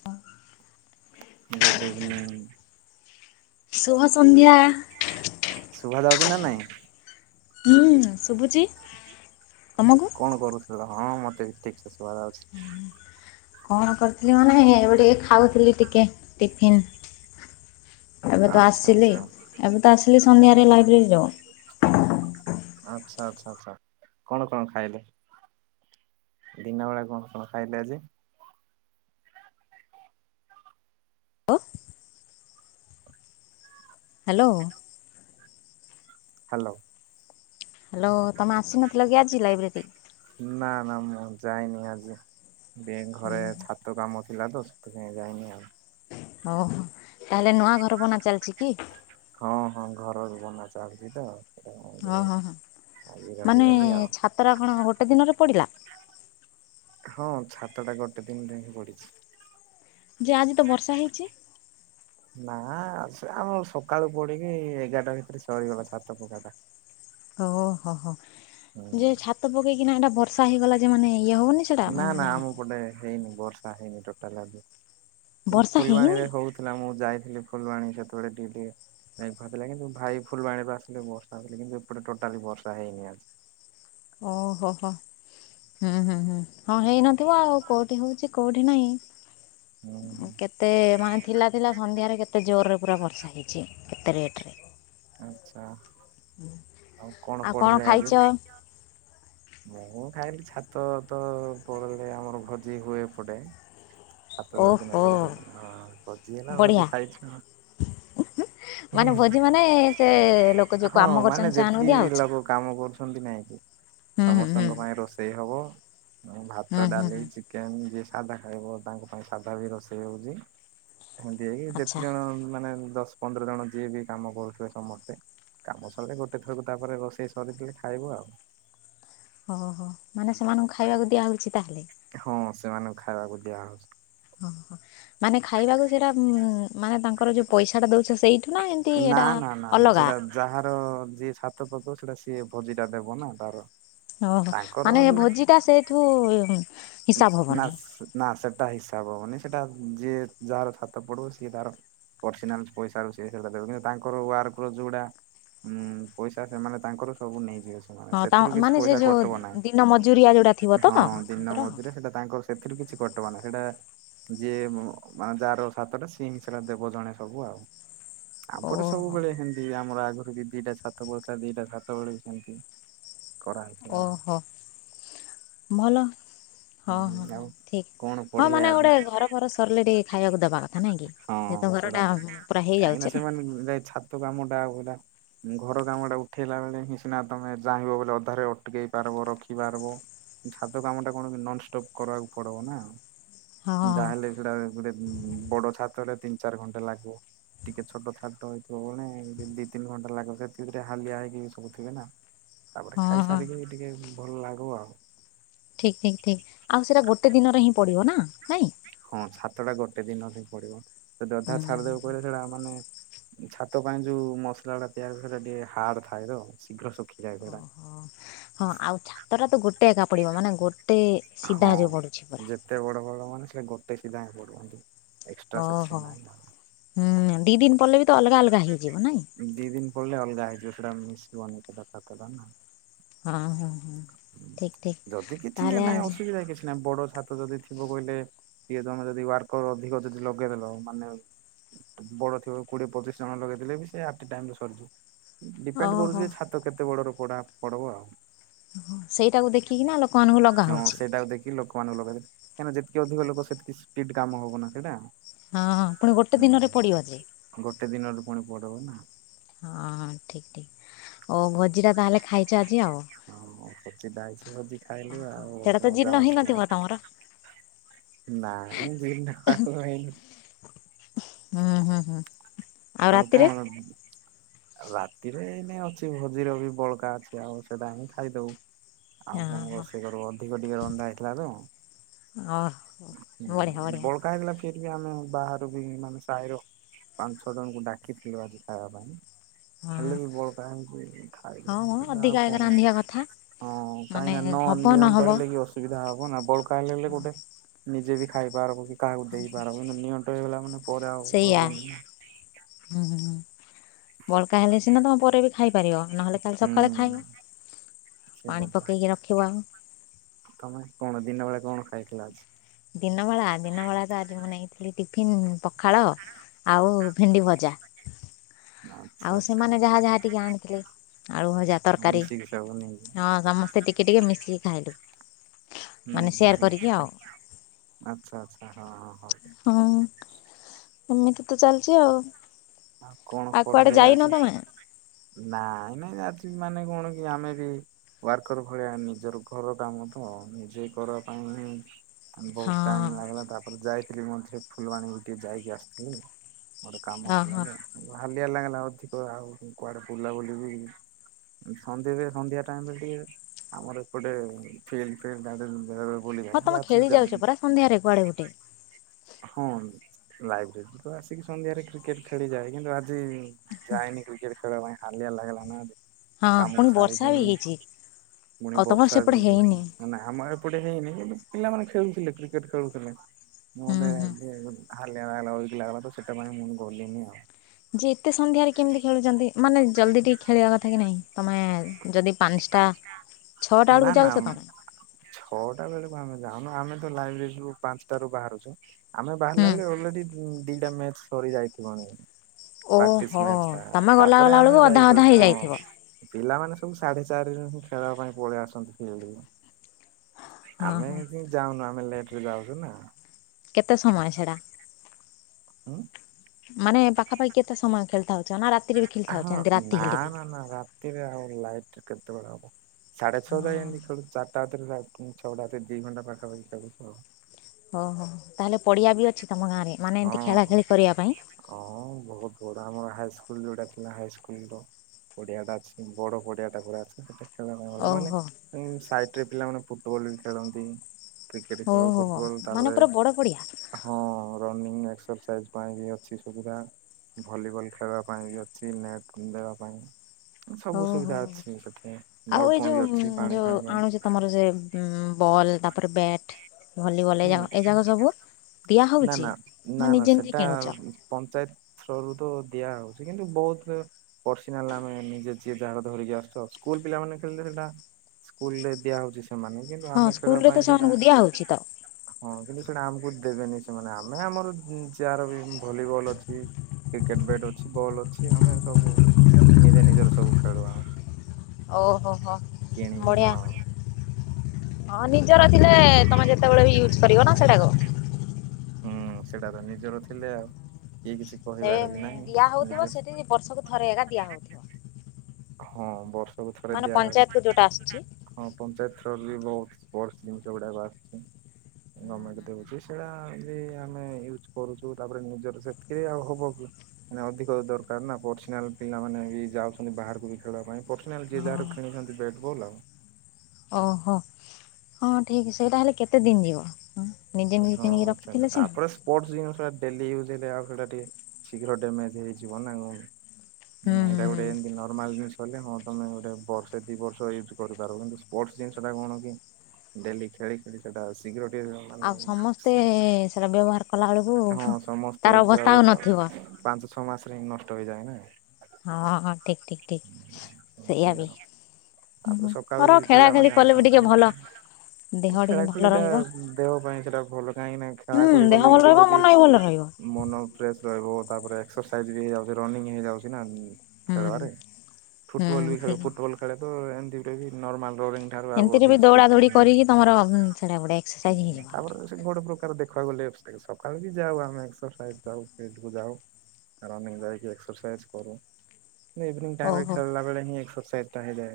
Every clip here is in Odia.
ହଁ। ଗୁଡ୍ ଇଭିନିଂ ଶୁଭ ସନ୍ଧ୍ୟା। ଚି ନା ନାଇଁ? ହୁଁ। ଶୁଭୁଛି ତମକୁ? କଣ କରୁଥିଲ? ହଁ ମତେ ବି ଠିକ୍ ସେ ଶୁଭା ଯାଉଛି। କଣ କରିୁଥିଲି ମାନେ ଏବେ ଟିକେ ଖାଉଥିଲି ଟିକେ ଟିଫନ୍। ଏବେ ତ ଆଚ୍ଛା ଆସିଲି ଆଚ୍ଛା ଏବେ ତ ଆସିଲି ସନ୍ଧ୍ୟାରେ ଲାଇବ୍ରେରୀ ରୁ। ଆଚ୍ଛା ଆଚ୍ଛା ଆଚଛା କଣ କଣ ଖାଇଲେ ଦିନ ବେଳେ କଣ କଣ ଖାଇଲେ ଆଜି? ଅ ହ୍ୟାଲୋ। ହ୍ୟାଲୋ। ହ୍ୟାଲୋ ତମେ ଆସିନଥିଲ କି ଆଜି ଲାଇବ୍ରେରୀ? ନା ନା ମୁଁ ଯାଇନି ଆଜି। ବି ଘଁରେ ହୁଁ ଛାତ କାମ ଥି ଥିଲା ତ ସେଥିପାଇଁ ଯାଇନି ଆଉ। ଓହୋ। ତାହେଲେ ନୂଆ ଘର ବନା ଚାଲିଛି କି? ଘରର ବନା ଚାଲଛି ତ ସେଥିପାଇଁ ହଁ ଟିକେ ହଁ ହଁ ଆଜି ମାନେ ରହିଗଲି ଆଉ। ଛାତରା କଣ ଗୋଟେ ଦିନରେ ପଡିଲା? ହଁ ଛାତ ଟା ଗୋଟେ ଦିନରେ ହିଁ ପଡିଛି। ଯେ ଆଜି ତ ବର୍ଷା ହେଇଛି। ନା ସେ ଆମର ସକାଳୁ ପଡିକି ଏଗାରଟା ଭିତରେ ସରିଗଲା ଛାତ ପକାଟା। ଓହୋ ହୋ। ହୁଁ। ଯେ ଛାତ ପକେଇକି କିନା ଏଟା ବର୍ଷା ହେଇଗଲା ଯେ ମାନେ ଇଏ ହବନି ସେଇଟା ନା ନା ମାନେ ଆମ ପଟେ ହେଇନି ବର୍ଷା ହେଇନି ଟୋ ଟାଲା ହୁଁ ବର୍ଷା ଫୁଲବାଣୀ ରେ ହେଇନି ହଉଥିଲା ମୁଁ ଯାଇଥିଲି। ଫୁଲବାଣୀ ସେତେବେଳେ ଟିକେ ଟିକେ ମେଘ ଥିଲା। କିନ୍ତୁ ଭାଇ ଫୁଲବାଣୀରେ ଆସିଲେ ବର୍ଷା ଥିଲା କିନ୍ତୁ ଏପଟେ ଟୋଟାଲି ବର୍ଷା ହେଇନି ଆଜି। ଓହୋ ହୋ ହୁଁ ହୁଁ ହୁଁ। ହଁ ହେଇନଥିବ ଆଉ କୋଉଠି ହଉଛି, କଉଠି ନାହିଁ। ହୁଁ କେତେ ମାନେ ଥିଲା ଥିଲା ସନ୍ଧ୍ୟାରେ କେତେ ଜୋରରେ ପୁରା ବର୍ଷା ହେଇଛି କେତେ ରେଟ୍ ରେ। ଆଛା। ଆଉ କଣ ପଢିଲେ ଆଜି? ମୁଁ ଖାଇନି କିଛି। ଛାତ ତ ପଡିଲେ ଆମର ଭୋଜି ହୁଏ ଏପଟେ। ଛାତ ଯୋଉଦିନ ଓହୋ। ପଡେ ସେଇଦିନ ଭୋଜି ହେଲା ବଢିଆ ଭୋଜି ଖାଇଛୁଁ। ମାନେ ଭୋଜି ମାନେ ସେ ଲୋକ ଯୋଉ ହଁ କାମ କରୁଛନ୍ତି ସେମାନଙ୍କୁ ଦିଆହଉଛି। ଛନ୍ତି ନାଇଁ କି। ହୁଁ ହୁଁ ହୁଁ ସମସ୍ତଙ୍କ ପାଇଁ ରୋଷେଇ ହବ। [inaudible] ଭାତ ହୁଁ ହୁଁ ଡାଲି ହୁଁ ଚିକେନ ଯିଏ ସାଧା ଖାଇବ ତାଙ୍କ ପାଇଁ ସାଧା ବି ରୋଷେଇ ହଉଛି। ଏନ୍ତି ହେଇ କି ଯେତେ ଆଚ୍ଛା ଜଣ ମାନେ ଦଶ ପନ୍ଦର ଜଣ ଯିଏ ବି କାମ କରୁଥିବେ ସମସ୍ତେ କାମ ସରିଲେ ଗୋଟେ ଥରକୁ ତାପରେ ରୋଷେଇ ସରିଥିଲେ ଖାଇବ ଆଉ। ଓହୋ ମାନେ ସେମାନଙ୍କୁ ଖାଇବାକୁ ଦିଆ ହଉଛି ତାହେଲେ। ହଁ ସେମାନଙ୍କୁ ଖାଇବାକୁ ଦିଆହଉଛି। ଓହୋ ମାନେ ଖାଇବାକୁ ସେଇଟା ଉ ମାନେ ତାଙ୍କର ଯୋଉ ପଇସା ଟା ଦଉ ନା ନା ନା ସେଟା ଯାହାର ଯିଏ ଛାତ ପକେଇବ ସେଟା ସିଏ ଭୋଜିଟା ଦେବ ନା ତାର। ଓହୋ ତାଙ୍କର ମାନେ ଯୋଉ ଭୋଜି ଟା ସେଇଠୁ ହିସାବ ନା ହବନି। ନା ସେଟା ହିସାବ ହବନି ସେଟା ଯିଏ ଯାହାର ଛାତ ପଢିବ ସିଏ ତାର ପର୍ସନାଲ ପଇସା ର ସେ ସେଟା ଦେବ କିନ୍ତୁ ତାଙ୍କର ୱାର୍କର ଯୋଉଟା ଉଁ ପଇସା ସେମାନେ ତାଙ୍କର ସବୁ ନେଇଯିବେ। ସେମାନେ ହଁ ତା ସେଥିରୁ କିଛି ମାନେ ସେ ପଇସା ଯୋଉ କଟିବ ନାହିଁ। ଦିନ ମଜୁରିଆ ଯୋଉଟା ଥିବ ତ ହଁ ଦିନ ତାଙ୍କର। ମଜୁରିଆ ସେଟା ତାଙ୍କର ସେଥିରୁ କିଛି କଟିବ ନା ସେଇଟା ଯିଏ ମାନେ ଯାହାର ସାତଟା ସିଏ ହିଁ ସେଟା ଦେବ ଜଣେ ସବୁ ଆଉ। ଆମ ପରେ ଓହୋ ସବୁବେଳେ ହେମନ୍ତି ଆମର ଆଗରୁ ଦିଟା ଛାତ ପଡିଥିଲା ଦିଟା ଛାତ ବଳୁଥା ଦିଟା ସାତ ବଳିଛନ୍ତି। ଓହୋ ଭଲ। ହଁ ହଁ ହଁ ଆଉ ଠିକ କଣ ହଁ ପଢିଲେ ମାନେ ଆଜି ଗୋଟେ ଘର ଫର ସରିଲେ ଟିକେ ଖାଇବାକୁ ଦବା କଥା ନାଇଁ କି ହଁ ଯେହେତୁ ଘର ସେଟା ଟା ତ ପୁରା କାହିଁକି ହେଇଯାଉଛି ନା। ସେମାନେ ଛାତ କାମ ଟା ପୁରା ଘର କାମ ଟା ଉଠେଇଲା ବେଳେ ହିଁ ସିନା ତମେ ଚାହିଁବ ବୋଲି ଅଧାରେ ଅଟକେଇ ପାରିବ ରଖି ପାରିବ କିନ୍ତୁ ଛାତ କାମ ଟାକୁ କଣ ନନଷ୍ଟପ୍ କରିବାକୁ ପଡିବ ନା। ହଁ ଯାହେଲେ ସେଟା ଗୋଟେ ବଡ ଛାତ। ସେତଳେ ତିନି ଚାରି ଘଣ୍ଟା ଲାଗିବ ଟିକେ ଛୋଟ ଛାତ ହେଇଥିବ ବେଳେ ଦି ତିନି ଘଣ୍ଟା ଲାଗିବ ସେଥି ଭିତରେ ହାଲିଆ ହେଇକି ସବୁ ଥିବେ ନା। ତାପରେ ହଁ ହଁ। ଖାଇସାରିକି ଟିକେ ଭଲ ଲାଗବ ଆଉ। ଠିକ ଠିକ ଠିକ ଆଉ ସେଟା ଗୋଟେ ଦିନରେ ହିଁ ପଡିବ ନା ନାଇଁ। ହଁ ଛାତ ଟା ଗୋଟେ ଦିନରେ ହିଁ ପଡିବ। ସେ ଅଧା ହୁଁ ହୁଁ ଛାଡିଦେବେ ହୁଁ କହିଲେ ସେଇଟା ମାନେ ଛାତ ପାଇଁ ଯୋଉ ମସଲା ଟା ତିଆରି ସେଟା ଟିକେ ହାର୍ଡ ଥାଏ ତ ଶୀଘ୍ର ଶୁଖିଯାଏ ସେଇଟା। ଓହୋ। ହଁ ଆଉ ଛାତଟା ତ ଗୋ ଗୋଟେ ଏକା ପଡ଼ିବ ମାନେ ଗୋଟେ ସିଧା ଯ ପଡ଼ୁଛି ପରା ନ ସେ ଗୋଟେ ସିଧା ହଇଁ ପଡନ୍ତି। ଓହୋ ହୁଁ ଦିଇ ଦିନ ପରେ ବି ତ ଅଲଗା ଅଲଗା ହେଇଯିବ ନାଇଁ- ସୋ ମିଶ ବଥା ନା- ହଁ ହଁ ହଁ ଠିକ ଠିକ ତାହଲେ ଆ- ତ ଯି ଥିବ କହିଲେ ସ ତମେ ଯଦ ୱାର୍କର ଅଧ ଯ ଲଗେଇ ଦେଲ କୋଡ଼ିଏ ପଚିଶ ଜଣ ଲଗେଇଲେ ବି ସେ ଆ ଟାଇମ ରେ ସରିଯିବ- ଡିପେଣ୍ଡ ଓହୋ କରୁଛି ଛାତ କେତେ ବଡ ର- ପଢା ପଡବ ଆଉ- ସେଇଟାକୁ ଦେଖିକିନା ଲୋକମାନଙ୍କୁ ଲଗାହଉଛି- କାହିଁକନା ଯେତିକ ଅଧିକ ଲୋକ ସେତିକି ସ୍ପିଡ କାମ ହବ ନା ସେଇଟା- ହଁ ହଁ ପୁଣି ଗୋଟେ ଦିନରେ ପଡିବ ଯେ- ଗୋଟେ ଦିନରୁ ପୁଣି ପଡିବ ନା- ହଁ ଠିକ ଠିକ ଆଉ ଭଜିରା ତାହେଲେ- ଖାଇଛ ଆଜି ଆଉ ହଁ ଖଜି ହେଛି ଭୋଜି ଖାଇଲୁ ଆଉ ସେଇଟା ତ ଜୀର୍ଣ୍ଣ ମଜାମସ୍ତି ହେଇନଥିବ ତମର ନାଇଁ- ହୁଁ ହୁଁ ହୁଁ- ଆଉ ତାମ ରାତିରେ କଣ- ରାତିରେ ଏନ ଅଛି ଭୋଜିର ବି ବଳକା ଅଛି ଆଉ ସେଇଟା ହ ଖାଇଦବୁ- ଆଉ କଣ ଓହୋ ରଷ କର ଅଧିକ ଟିକେ ରନ୍ଧା ହେଇଥିଲା ତ ଓହୋ ବଢ଼ିଆ ବଢ଼ିଆ ବଳକା ହେଇଥିଲା- ଆମେ ବାହାରୁ ବି ମାନେ ସାହିରଛୁ- ଛ ଜଣଙ୍କୁ ଡାକିଥିଲୁ ଆଜି ଖାଇବା ପାଇଁ- ହଁ ହେଲେ ବି ବଳକା ହେଇଛି ହଁ ମ ଖାଇଦବ ଆଉ ଅଧିକା ଏକା କଣ ରାନ୍ଧିବା କଥା ହଁ କାହିଁକି ମାନେ ନା ନ ହବ ନିଅଣ୍ଟ ନହବ ହେଲେ କି ଅସୁବିଧା ହବ ନା ବଳକା ହେଲେ ହେଲେ ଗୋଟେ- ନିଜେ ବି ଖାଇପାରବ କି- କାକୁ ଦେଇ ପାରି- ଇଲା ମାନେ- ସେଇଆ ପରାବନ- ହୁଁ ହୁଁ ହୁଁ ବଳକା ହେଲେ ସିନା ତମ ପରେ ବି ଖାଇ- ପରିବା ନହଲେ କାଲି ସଖାଳେ ଖାଇବ, ହୁଁ ସେଇଟା ପାଣି ତ ପକେଇକି ରଖିବ - ତମେ କଣ ଦିନ ବେଳେ କଣ ଖାଇଥିଲା ଆଜି- ଦିନ ବଳା ଦିନ ବଳା ତ ଆଜି ମୁଁ ନେଇଥିଲି ଟିଫିନ ପଖାଳ ଆଉ ଭେଣ୍ଡି ଭଜା- ଆଚ୍ଛା ଆଉ ସେମାନେ ଆଚ୍ଛା ଯାହା ଯାହା ଟିକେ ଆଣିଥିଲେ ଆଳୁ ଭଜା ତରକାରୀ ମିଶିକି ସବୁ ନେଇକି ହଁ ସମସ୍ତେ ଟିକେ ଟିକେ ମିଶିକି ଖାଇଲୁ ହୁଁ ମାନେ ହୁଁ ସେୟାର ହୁଁ ହୁଁ କରିକି ହୁଁ। ଆଉ ଆଚ୍ଛା ଆଚଛା ହଁ ହଁ ହଁ ହଁ ଏମିତି ତ ଚାଲିଛି ଆଉ ଆଉ କଣ ଆଉ କୁଆଡେ ପଢିଲେ ଯାଇନ ଆଜି ତମେ? ନାଇଁ ନାଇଁ ଆଜି ମାନେ କଣ କି ଆମେ ବି ୱାର୍କର ଭଳିଆ ନିଜର ଘର କାମ ତ ନିଜେ କରିବା ପାଇଁ ହିଁ ବହୁତ ଟାଇମ ହଁ ଲାଗିଲା ତାପରେ ଯାଇ ଥିଲ ମଧ୍ୟରେ ଫୁଲବାଣୀକୁ ଟିକେ ଯାଇକି ଆସିଥିଲି ଗୋଟେ କାମ ଭ କ ହଁ ହଁ ଲାଗିଲା ଅଧିକ ଆଉ କୁଆଡେ ବୁଲା ବୁଲି ସନ୍ଧ୍ୟ ସନ୍ଧ୍ୟା ଟାଇମରେ ଟିକେ ଆମର ଏପଟେ ଫ ଫ ହଁ ତମେ ଖେଳି ଯାଉଛ ପରା ସନ୍ଧ୍ୟାରେ କୁଆଡେ ଗୁଟେ ହଁ ଲାଇବ୍ରେରୀରୁ ତ ଆିକି ସନ୍ଧ୍ୟାରେ କ୍ରିକେଟ ଖେଳିଯାଏ କିନ୍ତୁ ଆଜି ଯାଏନି କ୍ରିକେଟ ଖେଳିବା ପାଇଁ ହାଲିଆ ଲାଗିଲା ନା ଆ ହଁ କାମକୁ ପୁଣି ବର୍ଷା ସାରିକି ବି ହେଇଛି ପୁଣି ଆଉ ତମର ବର୍ଷା ସେପଟେ ବି ହେଇନି ଆମ ଏପଟେ ହେଇନିୁ ପିଲାମାନେେ ଖେଳୁଥିଲେ କ୍ରିକେଟ ଖେଳୁଥିଲେ ହୁଁ ନଡ ହୁଁ ଲଗ ସି ମୁ କଲିନି ଆଉ ଯେ ଏତେ ସନ୍ଧ୍ୟାରେ କେମିତି ଖେଳୁଛନ୍ତି ମାନେ ଜଲ୍ଦି ଟିକେ ଖେଳିବା କଥା କି ନହିଁ ତମେ ଯଦି ପାଞ୍ଚଟା ଛଅଟା ବେଳକୁ ନା ନା ଯାଉଛ ତମେ? ଛଅଟା ବେଳେ ଆମେ ଯାଉନୁ ଆମେ ତ ଲାଇବ୍ରେରୀୁ ପାଞ୍ଚଟ ରୁ ବାହାରୁଛୁ ଆମେ ହୁଁ ବାହାରିଲା ବେ ଅଲରେଡି ହୁଁ ଦିଟା ମ୍ୟାଚ ସରି ଯାଇଥିବନ ଓହୋ ତମେ ଗଲା ଗଲା ଆମେ ବେଳକୁ ଅଧା ଅଧା ଯାଇପାରୁଛୁ ହଁ। ହେଇଯାଇଥିବ ପିଲାମାନେ ସବୁ ସାଢେ ଚାରି ଦିନ ଖେଳିବା ପାଇଁ ପଳେଇ ଆସନ୍ତି ଫିଲ୍ଡ ହଁ ଆମେ ହଁ ଯାଉନୁ ଆମେ ଲେ ଯାଉଛ ନା କେତେ ସମୟ ଛଡ଼ା ହଁ ମାନେ ପାଖାପାଖି କେତେ ସମୟ ଖେଳିଥା ହଉଛ ନା ରା ଆ ହଁ ନା ନା ନା ରାତିରେ ଆଉ ଲାଇଟରେ କେତେବେଳେ ହବ ସାଢ଼େ ଚଉଦ ହଁ ଏି ଖଳୁ ଚାରଟାାତରେ ରା ଛଅ ରାତି ଦିଇ ଘଣ୍ଟା ପାଖାପାଖି ଚାାଉୁଛ ହଁ ହଁ ତାହେଲେ ପଡିଆ ବି ଅଛି ତମ ଗାଁରେ ମାନେ ଏମିତି ହଁ ଖେଳା ହଁ ଖେଳି କରିବା ପାଇଁ ସ୍କୁଲ ଯେଉଁଟା ଥିଲା ହାଇସ୍କୁଲର ପଡ଼ିଆଟା ଅଛି ବଡ଼ ପଡ଼ିଆଟା ପୁରା ଅ ସେଠା ଓହୋ ମାନେଁ ସାଇ ରେ ପିଲାମାନେ ଫୁଟବଲ ବି ଖେଳନ୍ତି କ୍ରିକେଟ୍ ଓ ଖେଳ ହୋ ଫୁଟବଲ୍ ମାନେ ପୁର ବଡ ପଡିଆ ମିନି ଏକ୍ସରସାଇଜ୍ ପାଇଁ ବି ଅଛି ସୁବିଧା। ଭଲିବଲ୍ ଖେଳ ପାଇଁ ବି ଅଛି ନେଟ୍ ଦେବା ପାଇଁ ସବୁ ହଉ ସୁବିଧା ହଉ ଅଛି ସେଠି। ଆଉ ଏଇ ନଳକୂଅ ବି ଯୋଉ ଅଛି ପାଣି ଯୋଉ ଫାଣି ପାଇଁ ଆଣୁଛି ତମର ସେ ଉ ବଲ୍ ଟା ପର୍ ବ୍ୟାଟ୍ ଭଲିବଲ୍ ହୁଁ ଏଯାକ ଏଯାକ ସବୁ ଦିଆ ନା ହଉଛି? ନା ନା ନା ନିଜେ ନିଜେ ସେଟା କିଣୁଛ ପଞ୍ଚାୟତ ଥ୍ରୋରୁ ରୁ ତ ଦିଆ ହେବ। କିନ୍ତୁ ବହୁତୁ ପର୍ସନାଲ ଆମେ ନିଜେ ଯିଏ କାହାର ଧରିକି ଆସୁଛୁ ଆଉ ସ୍କୁଲ ପିଲାମାନେ ଖେଳିଲେ ସେଟା ସ୍କୁଲ ରେ ଦିଆ ହଉଛି। ସେ ହଁ ସ୍କୁଲ ରେ ତ ସେମାନଙ୍କୁ ଦିଆ ହଉଛି ତ। ହଁ କିନ୍ତୁ ସେଇଟା ଆମକୁ ଦେବେନି ସେମାନେ ଆମେ ଆମର ଯାହାର ବି ଭଲିବଲ୍ ଅଛି କ୍ରିକେଟ ବ୍ୟାଟ୍ ଅଛି ବଲ୍ ଅଛି ଆମେ ସବୁ ନିଜେ ନିଜର ସବୁ ଖେଳୁିଆ ଓହୋ ହୋ। କିଣିକି ବଢିଆ ହଁ। ହଁ ନିଜର ଥିଲେ ତମେ ଯେତେବେଳେ ବି ୟୁଜ୍ କରିବ ନା ସେଟାକୁ। ହୁଁ ସେଇଟା ତ ନିଜର ଥିଲେ ଆଉ କିଏ କିଛି ସେ କହିବାର ବି ନାହିଁ ଦିଆ ହଉଥିବ ନିଜେ ସେଠି ବର୍ଷକୁ ଥରେ ଏକା ଦିଆ ହଉଥିବ। ହଁ ବର୍ଷକୁ ଥରେ ମାନେ ପଞ୍ଚାୟତକୁ ଦିଆହଉଛି ଯୋଉଟା ଆସୁଛି। ହଁ ପଞ୍ଚାୟତ ଥ୍ରୋ ବହୁତ ସ୍ପୋର୍ଟ ଜିନିଷ ଗୁଡା ଆସୁଛି ଗମେଣ୍ଟ ଦେଉଛି ସେଟା ବି ଆମେ ୟୁଜ କରୁଛୁ ତାପରେ ନିଜର ସେତିକିରେ ଆଉ ହବ ମାନେ ଅଧିକ ଦରକାର ନା ପର୍ସନାଲ ପିଲାମାନେ ବି ଯାଉଛନ୍ତି ବାହାରକୁ ପୁଣି ଖେଳିବା ପାଇଁ ପର୍ସନାଲ ଯିଏ ହଁ ଯାହାର କିଣିଛନ୍ତି ବ୍ୟାଟ ବଲ୍ ଓହୋ ହଁ ଠିକ୍ ସେଇଟା ହେଲେ କେତେ ଦିନ ଯିବ? ନିଜେ ନିଜେ କିଣିକି ହଁ ରଖିଥିଲେ ସିନା ତାପରେ ସ୍ପୋର୍ଟ ଜିନଷ ଡେଲି ୟୁଜ ଆଉ ସେଟା ଟିକ ଶୀଘ୍ର ଡାମେଜ ହେଇଯିବ ନା ହୁଁ ଏଇଟା ହୁଁ ହୁଁ ଗୋଟେ ନର୍ମାଲ ଜିନିଷ କହିଲି ହଁ ତମେ ଗୋଟେ ବର୍ଷ ଦି ବର୍ଷ ୟୁଜ୍ କରିପାର। କିନ୍ତୁ ସ୍ପୋର୍ଟ ଜିନିଷ ଟା କଣ କି ଡେଲି ଖେଳି ଖେଳି ସେଟା ଶୀଘ୍ର ବ ଆଉ ମାନେ [unintelligible] ସମସ୍ତେ ସେଟା ବ୍ୟବହାର କଲା ବେଳକୁ ହଁ ହୁ ତାର ଅବସ୍ଥା ଆଉ ନଥିବ। ଛମାସ ରେ ହିଁ ନଷ୍ଟ ହେଇଯାଏ ନା। ହଁ ହଁ ଠିକ ଠିକ ଠିକ ସେମିତି ସେଇଆା ବି ଆଉ ତାପରେ ସକାଳୁ କର ବି ଖେଳା ପିଲାମାନେ ଖେଳି କଲେ ବି ଟିକେ ଆସନ୍ତିନି। ଭଲ ଦେହ ଖେଳା ଟିକେ ଖୁଳି ଭଲ ଟା ରହିବ। ଦେହ ପାଇଁ ସେଟା ଭଲ କାହିଁକି ନା ଖେଳା ହୁଁ ଖେଳି ଦେହ କଲେ କି ଭଲ ରହିବ କଣ କି ମନ ବି ଭଲ ରହିବ ମନ ଫ୍ରେେଶ ରହିଵ ତାପରେ ଏକ୍ସରସାଇଜ୍ ବି ହେଇଯାଉଛି ରନିଙ୍ଗ ହେଇଯାଉଛି ନା। ଖେଳିବା ହୁଁ ରେ ଫୁଟବଲ ବି ହୁଁ ଖେଳ ଫୁଟବାଲ ଖେଳେ ତ ଏ ସେଇଟା ବି ନର୍ମଲ। ସେମିତିରେ ବି ଦୌଡା ଦୌଡି କରିକି ତମର ସେଟା ଗୋଟେ ଏକ୍ସରସାଇଜ ହେଇଯିବ ଆ ବଡ ପ୍ରକାର ଦେଖିବାକୁ ଗଲେ ସକାଳୁ ବି ଯାଉ ଆମେ ଏକ୍ସରସାଇଜ ଯାଉ ଫିଲ୍ଡ କ ଯାଉ ରନିଙ୍ଗ ଯାଇକି ଏକ୍ସରସାଇଜ କରୁ ଇଭିନିଙ୍ଗ ଟାଇମ୍ ରେ ଓହୋ। ଖେଳିଲା ବେଳେ ହିଁ ଏକ୍ସସାର ସେଇଟା ହେଇ ଯାଏ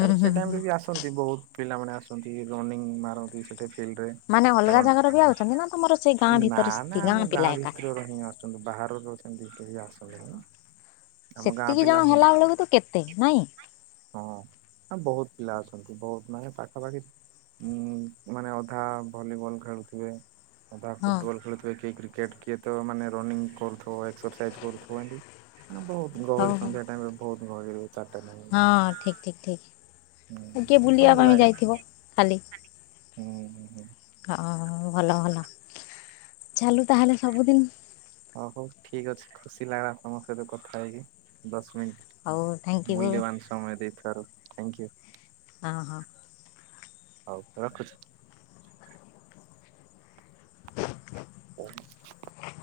ତାପରେ ହୁଁ ସେଇ ଟାଇମ ରେ ହୁଁ ବି ଆସନ୍ତି ବହୁତ ପିଲାମାନେ ଆସନ୍ତି ରନିଂ ମାର ସେଠଟ ନା ମାନେ ଅଲଗା ଜାଗାର ବି ଆଉଛନ୍ତି ନା ତମର ସେଇ ଗାଁ ଭିତରେ ସେତି ନା ଆମ ପିଲା ଗାଁ ଏକା। ଭିତର ର ହିଁ ଆଛନ୍ତି ବାହାରର ଚଡିପୟସବ ହେ ସେତିକି ଜଣ ହେଲା ବେଳକୁ ତ କେତେ ନାଇଁ ହଁ ବହୁତ ପିଲା ଅଛନ୍ତି ବହୁତ ମାନେ ପାଖାପାଖି ଉ ମାନେ ଅଧା ଭଲିବଲ ଖେଳୁଥିବେ। ମ ହଁ। ଫୁଟ ବାଲ ଖଳଳି କି କ୍ରିକେ କ୍ରିକେଟ କିଏ ତ ମାନେ ରନିଂ କରୁଥ ଏକ୍ସରସାଇଜ୍ କରୁଥିବ ଏ ନା ବହୁତ ହଉ ଗହଳି ହଉ ସନ୍ଧ୍ୟା ଟାଇମ ବହୁତ ବହେ ଚଟଣେ ଠିକ୍ ଠିକ ଠିକ୍ କିଏ ଭଲ ବୁଲିବାକୁ ଆମେ ଲାଗେ। ଯାଇଥିବ ଖାଲି ହୁଁ ହୁଁ ହୁଁ ହ ହ ଭଲ ଭଲ ଚାଲୁ ତାହେଲେ ସବୁଦିନ ହଉ ହଉ ଠିକ ଅଛି ଖୁସି ଲାଗିଲା ତମ ସହିତ କଥା ହେଇକି ଦଶ ହଉ ଥ୍ୟାଙ୍କ ୟୁ ମୂଲ୍ୟବାନ ସମୟ ଦେଇଥାରୁ ଥ୍ୟାଙ୍କ ୟୁ ହଁ ହଁ ହଉ ରଖୁଛି। [inaudible]